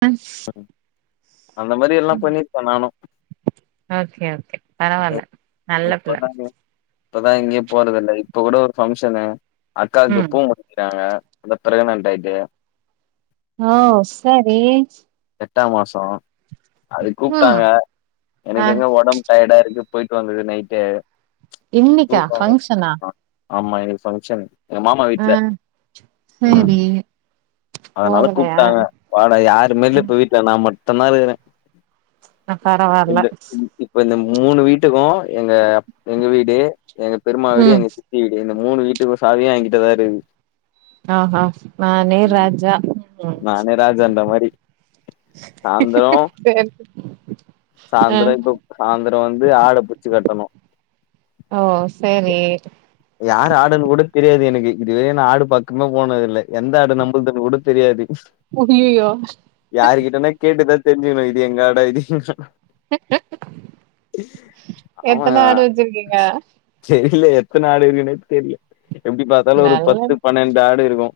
அ அந்த மாரி எல்லா பண்ணிருப்பே நானு ஓகே ஓகே பரவால்ல நல்ல பிள்ள இப்பதா இப்பதா எங்கியு போறதில்ல இப்ப கூட ஒரு ஃபங்க்ஷனு அக்காக்கு ம் பூ முடிக்கிறாங்க அதா பிரெக்னட்டாய்ட்டு ஓ செரி எட்டா மாசோ அதுக்கு ம் கூப்டாங்க ஆ எனக்கு எங்க ஒடம்பு டயர்டாருக்கு போய்ட்டு வந்தது நைட்டு இன்னிக்கா தூக்கோ ஃபங்க்ஷனா ஆ ஆமா இன்னக்கி ஃபங்ஷனு எங்க மாமா ஆ வீட்ல ம் சேரி அதனால போகலையா கூப்டாங்க வாடா யாருமேல்ல இப்ப வீட்ல நா மட்டுந்தா இருக்குறே ஆ பரவால்ல எந்த இப்ப இந்த மூனு வீட்டுக்கு எங்க எங்க வீடு எங்க பெர்மா வீடு ம் எங்க வீடு இந்த மூனு வீட்டுக்கு சாவியு என்கிட்டதாருக்கு ஆ ஹா நானே ராஜா ம் நானே ராஜான்ற மாரி சேர் சே சாய்ந்த்ரோ இப்போ சாய்ந்த்ரோ வந்து ஆட புச்சு கட்டனு ஓ சேரி யாரு ஆடுன் கூட தெரியாது எனக்கு இது வரியு நா ஆடு பக்கமே போனதில்ல எந்த ஆடு நம்பல்துன் கூட தெரியாது அய்யய்யோ யாரு கிட்டனா கேட்டுதா தெரிஞ்சிக்னு இது எங்காடா இது எங்காடா ஆமா எத்தன ஆடு வச்சிருக்கீங்க தெர்ல எத்தன ஆடு இருக்குனே தெரில எப்டி பாத்தாலு ஒரு பத்து நல்லது பன்னெண்டு ஆடு இருக்கு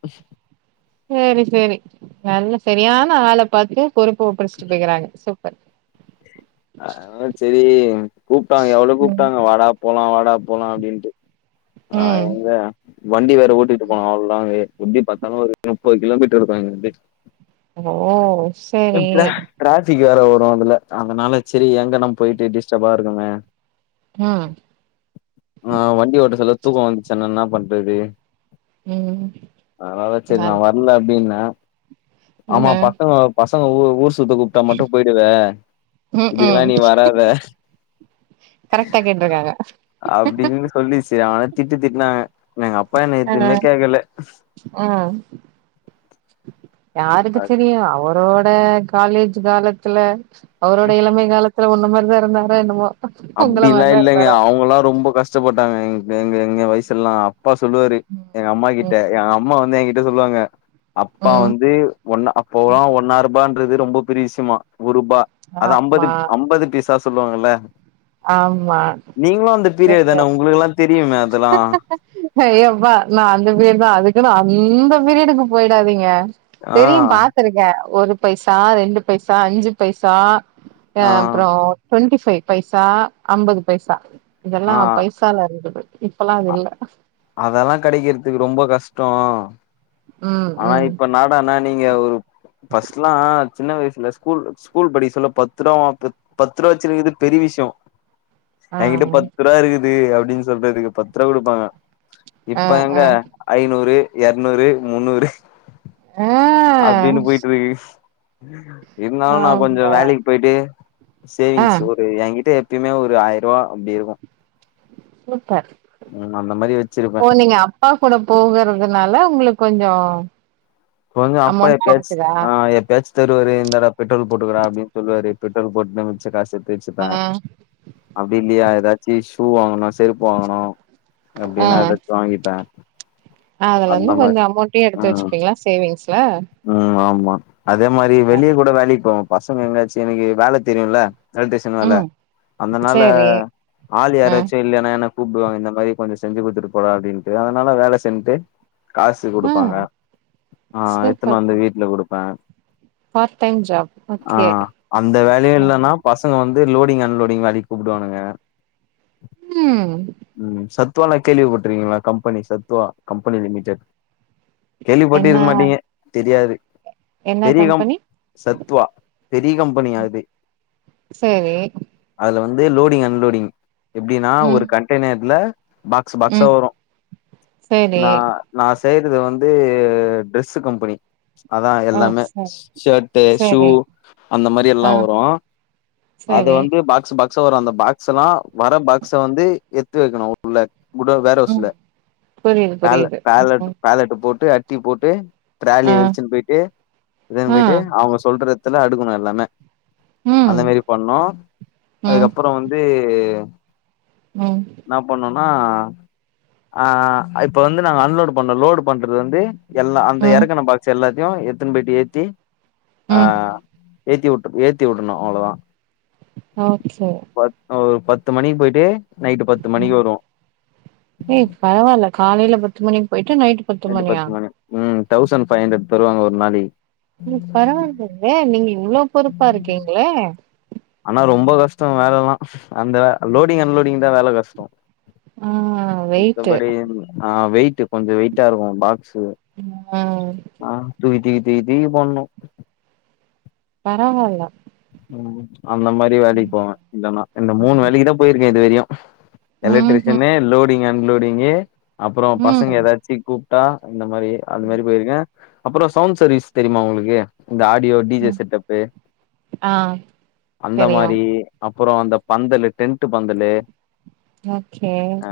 சேரி சேரி நல்ல செரியான ஆள பாத்து பொறுப்ப ஒப்டச்சிட்டு போய்க்கறாங்க சூ ஆ செரி கூப்ட்டாங்க எவ்ளோ ம் கூப்ட்டாங்க வாடா போலா வாடா போலா அப்டின்ட்டு நா ம் எங்க வண்டி வேற ஓட்டிட்டு போனு அவ்ளோ லாங்கு எப்டி பாத்தாலு ஒரு முப்பது கிலோ மீட்டர் [unintelligible] ஓ செரி டிராபிக் வேற வரு அதுல அதனால செரி ஏங்க நம் போயிட்டு டிஸ்டர்பா இருக்குமே அ ஆ வண்டி ஓட்டசொல்ல தூக்கோ வந்ச்சு என்னன்னா பண்றது ம் அதனால செரி நா அது வர்ல அப் டின்ன ம் ஆமா பசங்க பசங்க ஊர் ஊர் சுத்த கூப்ட்டா மட்டு போயிடுவ ம் இதுக்குலா ம் நீ வராத கரெக்டா கேட்ருக்காங்க அப்டின்னு சொல்லி செரியான திட்டு திட்னாங்க என்ன எங்க அப்பா என்ன அ எதுவுமே கேக்கல ம் யாருக்கு தெரியு அவர் அவரோட காலேஜ் காலத்துல அவரோட இளமை காலத்துல உன்ன மாரிதா இருந்தாரா என்னமோ உங்கள அப்டில்லா மாரிதா இல்லங்க இருந்தாரோ என்னமோ அவங்கல்லா ரொம்ப கஷ் டப்பட்டாங்க எங் எங்க எங்க வயிசெல்லா அப்பா சொல்லுவாரு ம் எங்க அம்மா ம் கிட்ட ஏ அம்மா வந்து ஏ கிட் ட சொல்லுவாங்க அப்பா ம் வந்து ஒன்னா அப்போலா ம் ஒன்னாருபான்றது ரொம்ப பெரிய விசியமா ஒருபா அது அம்பது ஆமா அம்பது பீஸ் தா சொல்லுவாங்கல்ல ஆம்மா நீங்களு அந்த பீரியட் தான உங்களுக்கல்லா தெரியுமே அதலா ஐயோ அப்பா நா அந்த பீரியட் தா அதுக்குன்னு அந்த பீரியடுக்கு போயிடாதீங்க ஆ தெரியு பாத்துருக்க ஒரு பைசா ரெண்டு பைசா அஞ்சு பைசா எ ஆ அப்பறோ டுவெண்டி பைவ் பைசா ஐம்பது பைசா இதல்லா ஆ பை சா [inaudible] இப்பல்லா அது இல்ல அதல்லா கடைக்கறதுக்கு ரொம்ப கஷ்டோ ம் அனா ம் இப்ப நாடன்னா நீங்க ஒரு பர்ஸ்ட்லா சின்ன வயசுல ஸ்கூல் ஸ்கூல் படிக்க சொல்ல பத்து டா வாப்பு பத்துருவா வச்சிருக்கறது பெரிய விஷயோ ஆ ஏங்கிட்ட பத்து ருவா இருக்குது அப்டின் சொல்றதுக்கு பத்து ருவா குடுப்பாங்க ஆ இப்ப எங்க ஆ ஐநூறு இரநூறு முன்னூறு ஆ அப்டின்னு போயிட்டுருக்கு இருந்தாலு நா கொஞ்சோ ஆமா வேலைக்கு போயிட்டு ஆ சேவிங்ஸ் [unintelligible] ஏங்கிட்ட எப்பயுமே ஒரு ஆயருவா அப்படி இருக்கு சூப்பர் ம் அந்த மாரி வச்சிருப்பே ஓ நீங்க அப் ப்பா கூட போகருதுனால உங்களுக் கொஞ்சோ கொஞ்சோ அப்பா அமௌண்ட் எப்பயாச் கெடைக்குதா ஆ எப்பயாச் தருவாரு இந்தாடா பெட்ரோல் போட்டுக்கடா அப்டின் சொல்லுவாரு பெட்ரோல் போட்னு மிச்ச காசு எடுத்து ஆ வெச்சிப்பே அப்டி இல்லயா எதாச்சி ஷூ வாங்கணு செருப்பு வாங்கணு அப்டின்னா எதாது வாங்கிப்ப அதலந்து கொஞ்சோ அமௌண்டயு எடுத்து ம் வெச்சுப்பீங்களா சேவிங்ஸ்ல ம் ஆமா அதே மாரி வெளிய கூட வேலைக்கு போவ பசங்க எங்காச்சு எனக்கு வேல தெரியுல்ல எலக்ட்ரீசன் வேல ம் அந்தனால சேரி ஆல் ஆ யாராச்சு இல்லன்னா என்ன கூப்டுவாங்க இந்த மாரி கொஞ்சோ செஞ்சு குடுத்துட்டு போடா அப்டின்ட்டு அதனால வேல சென்ட்டு காசு ஆ குடுப்பாங்க ஆ எத்துன் சூப்பர் வந்து வீட்ல குடுப்பே பார்ட் டைம் ஜாப் ஆ ஓகே அந்த வேலயு ம் இல்லன்னா பசங்க வந்து லோடிங் அன்லோடிங் வேலிக் கூப்புடுவானுங்க ம் ம் சத்வால கேள்விப்பட்ருக்கீங்ளா கம்பெனி சத்வா கம்பெனி லிமிடெட் கேள்வி பட்டு என்ன இருக்க மாட்டீங்க தெரியாது என்ன பெரிகம் கம்பெனி சத்வா பெரிய் கம்பனிங்க அது செரி அதுல வந்து லோடிங் அன்லோடிங் எப்டினா ம் ஒரு கண்டனெய்ர்ல பாக்ஸ் பாக்ஸா ம் வரு சேரி நா நா செய்றது வந்து டிரஸ் ஸ்ஸு கம்பெனி அதா ஆ எல்லாமே சேரி ஷர்ட்டு ஷூ சேரி அந்த மாரி ஆ எல்லா வரு அது சேரி வந்து பாக்ஸ் பாக்ஸ வரு அந்த பாக்ஸ்ஸலா வர பாக்ஸ வந்து எத்து வைக்கணு உள்ள குடோ ம் வேற்ஹவுஸ்ல புரியுது பேல புரியுது பேலட் ம் பேலட்டு போட்டு அட்டி போட்டு ஆ ட்ராலிய வெழிச்சுன் போயிட்டு இதுன்னு ஆ போயிட்டு அவுங்க சொல்ற எத்துல அடுக்குணு எல்லாமே ம் அந்தமேரி பண்ணோ ம் அதுக்கப்புற வந்து ம் இன்னா பண்ணுனா ஆ இப்ப வந்து நாங்க அன்லோட் பண்ணோ லோட் பண்றது வந்து எல்லா இந்த ம் இறக்கின பாக்ஸ் எல்லாத்தியு எத்துன் போயிட்டு ஏத்தி ஆ ம் ஏத்தி வுட்டு ஏத்தி வுடுணு அவ்ளோதா ஓகே ப ஒரு பத்து மணிக்கு போயிட்டு நைட்டு பத்து மணிக்கு வருவோ ஏய் பரவால்ல காலையில பத்து மணிக்கு போயிட்டு நைட்டு நைட்டு பத்து மணி ம் தௌசண்ட் ஃபைவ் ஹண்ட்ரட் தருவாங்க ஒரு நாளைக் ம் பரவால்லங்க நீங்க இவ்ளோ பொறுப்பா இருக்கீங்ளே ஆனா ரொம்ப கஷ்ட வேலைல்லா அந்த லோடிங் அன்லோடிங் தா வேல கஷ்டோ ஆ வெயிட்டு மத்தபடி ஆ வெயிட்டு கொஞ்ச வெயிட்டா இருக்கு பாக்ஸு ஆ ஆ தூக்கி திக்கி திக்கி திக்கி போட்ணு பரவால்ல ம் அந்த மாரி வேலைக் ம் போவே இல்லனா இந்த மூணு வேலைக்கிதா போயிருக்கே இது வெரையு ம் எலக்ட்ரிஷியனே லோடிங் அன்லோடிங்கு அப்புற பசங்க ம்ஹ்ம் ஏதாச்சு கூப் டா இந்த மாரி ம் அதுமேரி போயிருக்கே அப்புற சவுண்ட் சர்வீஸ் தெரிமா உங்ளுக்கு இந்த ஆடியோ டி ஜே ம் செட்டப்பு ஆ அந்த தெரியு மாரி அப்புற அந்த பந்தலு டென்ட்டு பந்தலு ஓகே ஆ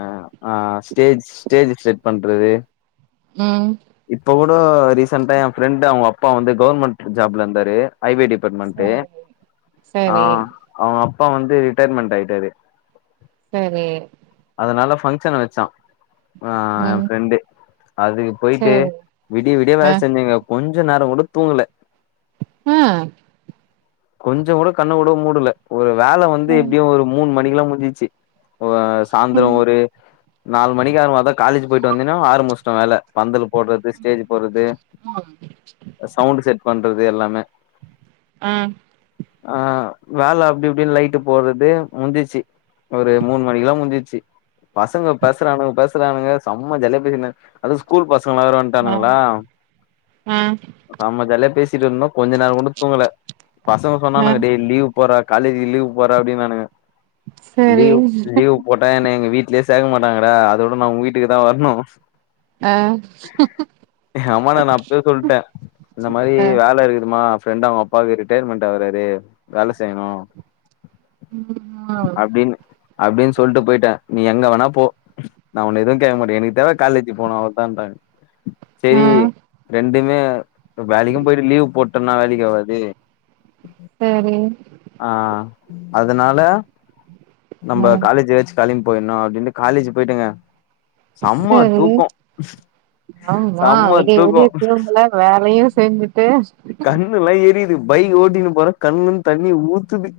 ஆ ஸ்டேஜ் ஸ்டேஜு செட் பண்றது ம் இப்ப கூடோ ரீசென்டா எ ஃப்ரெண்டு் அவுங்க அப்பா வந்து கவர்மெண்ட் ஜாப்ல இர்ந்தாரு ஐ வே டிப் பெர்மென்டு சரி ஆ சரி அவுங்க அப்பா வந்து ரிட்டர்மென்ட் ஆயிட்டாரு சரி அதனால ஃபங்க்ஷன் வெச்சா ஆ எ ம் ஃப்ரெண்டு அதுக்கு போயிட்டு சரி விடிய விடிய ஆ வேல செஞ்சங்க கொஞ்ச நேர கூட தூங்ல ஆ கொஞ்ச கூட கண்ண கூட மூடல ஒரு வேல வந்து ம் எப்டியு ஒரு மூணு மணிக்கு ல்லா முடிஞ்சிச்சு ஓ சாந்திரம் ம் ஒரு நாலு மணிக்கு அப்பறமா தா காலேஜ் போயிட்டு வந்தோனயு ஆரம்மிச்ட்டோ வேல பந்தல் போடுறது ஸ்டேஜ் போடுறது ஆ சவுண்ட்டு செட் பண்றது எல்லாமே ம் ஆ வேல அப்டி இப்டின்னு லைட்டு போடுறது முடிஞ்சிச்சு ஒரு மூணு மணிக்கு ல்லா முடிஞ்சிடுச்சு பசங்க பேசுறானுங்க பேசுறானுங்க செம்ம ஜாலிய பேசினுந்தாங்க அது ஸ்கூல் பசங்களா வேற வந்துட்டானுங்களா ஆ நம்ம ஜாலியா பேசிட்டு இருந்தோ கொஞ்ச நேர கூட தூங்கல பசங்க ஆ சொன்னானுங்க டே லீவ் போறா காலேஜ் லீவ் போட்றா அப்டின்னாங்க சரி லீவு லீவு போட்டா என்ன எங்க வீ்ட்லேயே சேக்க மாட்டாங்கடா அதோட நா உங்க வீட்டுக்கு தா வர்ணு ஆ எங்க அம்மாட்ட நா அப்பயே சொல்டே இந்த மாரி ஆ வேல இருக்குதுமா ஃப்ரெண்ட் அவுங்க அப்பாக்கு ரிட்டயர்மெண்ட் ஆவறாரு வேல செய்ணு ம் ஆ அப்டின் அப்டின் சொல்ட்டு போயிட்டே நீ எங்க வேணா போ நா உன்ன எதுவு கேக்க மாட்டே எனக்கு தேவ காலேஜி போனோ அவ்ளோதாட்டாங்க ஆ செரி ரெண்டுமே வேலைக்கு போயிட்டு லீவு போட்டனா வேலைக்கி ஆவாது சேரி ஆ அதனால நம்ப ஆ காலேஜ் வெச்சிக் வேலைக்கு போயிணோ அப்டின்ட்டு காலேஜ் போயிட்டுங்க செம்ம சரி தூக்கோ ஆமா செம்ம விடிய தூக்கோ விடிய தூங்கல வேலையு செஞ்சிட்டு கண்ணுலா எரியுது பைக் ஓட்டினு போறே கண்ணுல இருந்து தண்ணி ஊத்துது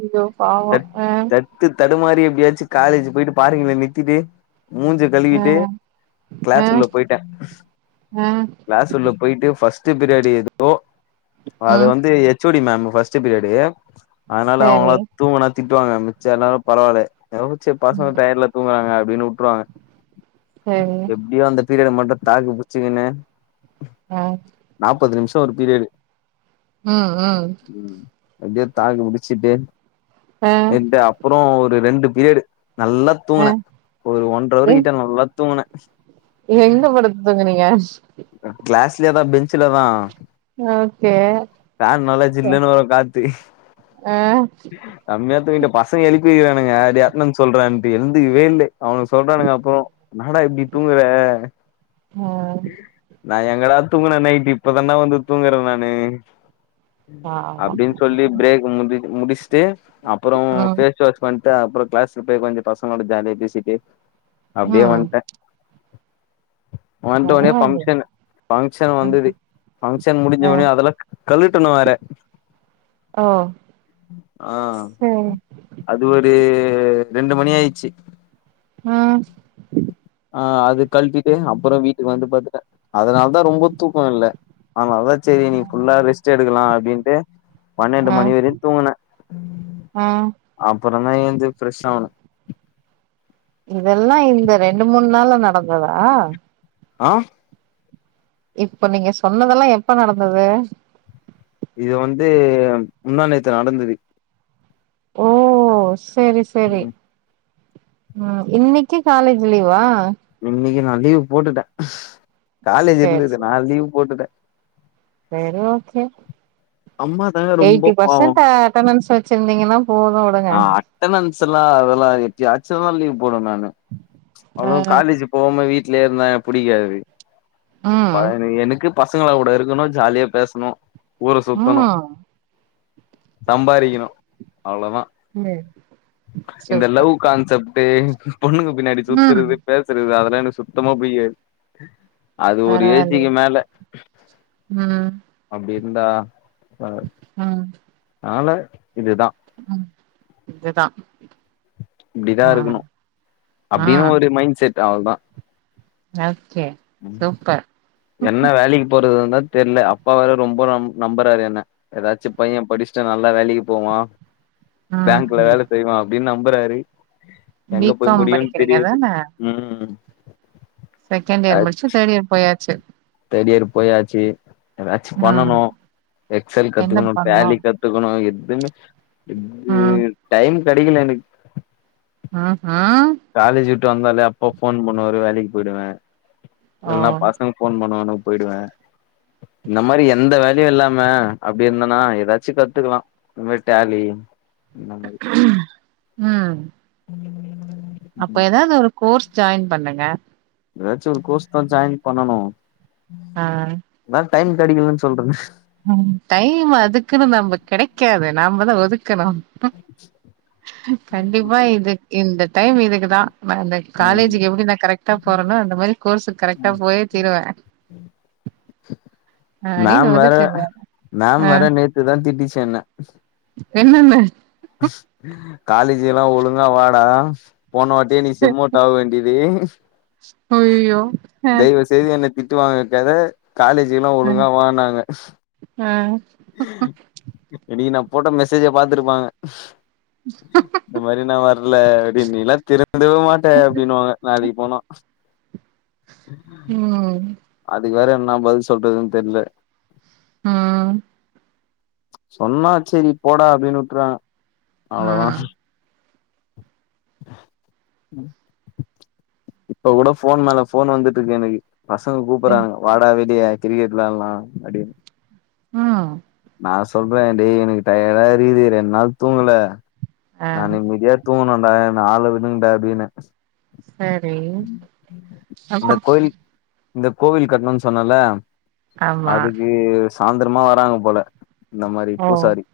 அய்யோ பாவோ ஆ தத்து தடுமாறி எப்படியாச்சு காலேஜ் போயிட்டு பார்க்கிங்ல நிறுத்திட்டு முஞ்சு ஆ கழுவிட்டு ஆ கிளாஸ் உள்ள போயிட்டே ஆ கிளாஸ் உள்ள போயிட்டு ஃபஸ்ட்டு பீரியடு எது அது ம் வந்து H O D ma'am first period அதனால அவுங்களா சரி தூங்குனா திட்டுவாங்க மிச்ச நேர பரவால்லே எதோ சேரி ம் பர்சினல் டயர்டுல தூங்குறாங்க அப்டின்னு வுட்டுருவாங்க சரி எப்டியோ அந்த பீரியட மட்டு தாக்கு புச்சிக்கினு ஆ நாப்பது நிமிஷோ ஒரு பீரியடு ம் ம் ம் எப்டியோ தாக்கு முடிச்சிட்டு ஆ என்டே அப் அப்பறோ ஒரு ரெண்டு பீரியடு நல்லா அ தூங்குனே ஒரு ஒன்ற அவரு எ கிட்ட நல்லா தூங்குனே இல்ல எங்க படுத்து துங்குனீங்க கிளாஸ்லேயதா பெஞ்சுல தா ஓகே ஃபேன் நல்லா சில்லுன்னு வரு காத்து ஆ செம்மயாத் தூங்கிட்டே பசங்க எழுப்பிருக்கானுக டே அடென்டென்ஸ் சொல்றான்னுட்டு எழுந்துக்கவே இல்ல அவனுக சொல்றானுங்க அப்பறோ என்னாடா இப்டி தூங்குற ஆ நா எங்கடா தூங்குனே நைட்டு இப்பதான்ட வந்து தூங்குறே நானு பாவோ அப்டினு சொல்லி பிரேக் முடி முடிச்ட்டு அப்பறோ ம் ஃபே ஃபேஸ் வாஷ் பண்ட்டு அப்பறோ கிளாஸ்ல போய் கொஞ்சோ பசங்களோட ஜாலியா பேசிட்டு அப்டியே ம் வந்டே வந்தோனே பரவாயில்லயே ஃபங்க்ஷனு ஃபங்க்ஷன் வந்தது ம் ஃபங்க்ஷன் முடி முஞ்ச ஆ ஒன்னே அதெல்லா கழட்டனு வேற ஓ ஆ செரி அது ஒரு ரெண்டு மணி ஆயிச்சி ஆ ஆ அது கழ்டிட்டு அப்புற வீட்டுக்கு வந்து பத்துட்ட அதனாலதா ரொம்போ தூக்கோ வல்ல அத்னால்தா செரி இன்னிக் ஃபுல்லா ரெஸ்ட் எடுக்கலா அப்டின்டு பன்னெண்டு மணி வெரியு தூங்குன அ அப்பறமா ஏந்து ப்ரெஷ் ஆவுணே இதெல்லா இந்த ரெண்டு மூண் நாள்ல நடந்ததா ஆ இப்ப நீங்க சொன்னதெல்லா எப்ப நடந்தது இது வந்து முந்தாநேத்து நடந்துது ஓ செரி செரி ம் இன்னிக்கி காலேஜ் லீவா இன்னிக்கி நா லீவ் போட்டுட்ட காலேஜ் சேர் இருந்துது நா லீவ் போட்டுட்ட செரி ஓகே அம்மா தாங்க ரொம்ப எயிட்டி பாவம் பர்சன்ட்டு அட்டனன்ஸ் வெச்சிருந்தீங்கன்னா போது விடுங்க அட்டனன்ஸெல்லா அதெல்லா எட்டியாச்சுதா லீவு போடுவ் நானு அவ்ளவ் காலேஜு போவாம வீட்லயே இருந்தா எனக்கு புடிக்காது ஆ ம் [unintelligible] எனக்கு பசங்களாகூட இருக்கணு ஜாலியா பேசணு ஊர சுத்தணு ம் சம்பாரிக்கணு அவ்ளோதா சேரி இந்த லவ் சூப்பர் கான்செப் ட்டு பொண்ணுங்க பின்னாடி ம் சுத்துறது பேசுறது அதெல்லா எனக்கு சுத்தமா புடிக்காது அது ஒரு பரவால்லயே ஏஜிக்கு மேல ம் அப்டி இருந்தாதா ம் அதனால இதுதா ம் இதுதா இப்டிதா ஆ இருக்கணு ஆ அப்டினு ஒரு மைண்ட் செட் அவ்ள்தா ஓகே ம் சூப்பர் என்ன வேலிக்கி போறதுந்தா தெர்ல அப்பா வேற ரொம்ப நம் நம்புறாரு என்ன எதாச்சு பைய்யே படிஷ்ட்டா நல்ல வேலக்கி போவா பேங்கில ம் வேல செய்வா அப்டினு நம்புறாரு பி எங்க போய் காம் முடியுன் படிக்கிறீங்க தெரியாது தான ம் செகண்ட் இயர் முடிச்சு தேட் இயர் போயாச்சு தேட் இயர் போயாச்சு எதாச்சு பண்ணணு ம் எக்ஸல் என்ன கத்துக்கணு பண்ணோ டாலி கத்துக்கணு எதுமே இது ம் டைம் கெடிக்கில எனக் அ ஆ காலேஜ் விட்டு வந்தாலே அப்பா ஃபோன் பண்ணுவாரு வேலிக்கு போய்டுவே இல்னா ஓ பசங் ஃபோன் பண்ணுவானுங் போய்டுவே இந்த மாரி எந்த வேல்யு இல்லாம அப்டி இர்ந்தனா எதாச்சு கத்துக்கலா இந்த மாரி டேலி இந்த மாரி ம் மாரி அப்ப எதாது ஒரு கோர்ஸ் ஜாயின் பண்ணுங்க எதாச்சு ஒரு கோஸ்தா ஜாயின் பண்ணனு ஆ நா டைம் கெடைக்கலன் சொல்றன ம் டைம் அதுக்குனு நம்ப கடைக்காது நாம தா ஒதுக்கணு கண்டிப்பா இதுக் இந்த டைம் இதுக்கு தா மாண்ட காலேஜுக்கு எப்டி நா கரெக்டா போறனோ அந்த மாரி கோர்ஸுக் கரெக்டா போயே தீருவ அடின் ஒதுக் ட மேம் வேற நேத்துதா திட்டிச்சு என்ன என்னனு காலேஜுலா ஒழுங்கா வாடா போனவாட்டியே நீ செம்மோட் ஆவ வேண்டியது அய்யய்யோ அ டெய்லி என்ன திட்டுவாங்க தான காலேஜுகெல்லா ஒழுங்கா வானாங்க அ இன்னக்கி நா போட்ட மெசேஜ பாத்துருப்பாங்க இந்த மாரி நா வர்ல அப்டினு நீ எல்லா திருந்தவே மாட்டே அப்டினுவாங்க நாளைக்கி போனா ம் அதுக்கு வேற என்னா பதில் சொல்றதுன் தெர்ல ஆ சொன்னா செரி போடா அப்டினு விட்ருவாங்க ஆ அவ்ளோதா இப்ப கூட ஃபோன் மேல ஃபோன் வந்துட்ருக்கு எனக்கு பசங்க கூப்புறாங்க வாடா வெளிய கிரிக்கெட் விளால்லா அப்டின் ம் நா சொல்ற டே எனக்கு டயடா இருகுது ரெண் நாள் தூங்கல ஆ நா நிம்மதியா தூங்கணுன்டா என்ன ஆள விடுங்டா அப்டின்ன சரி அந்த அப்றோ கோயில் இந்த கோவில் கட்ணுனு சொன்னல ஆமா அதுக்கு சாந்தரமா வராங்க போல இந்த மாரி ஓ பூசாரி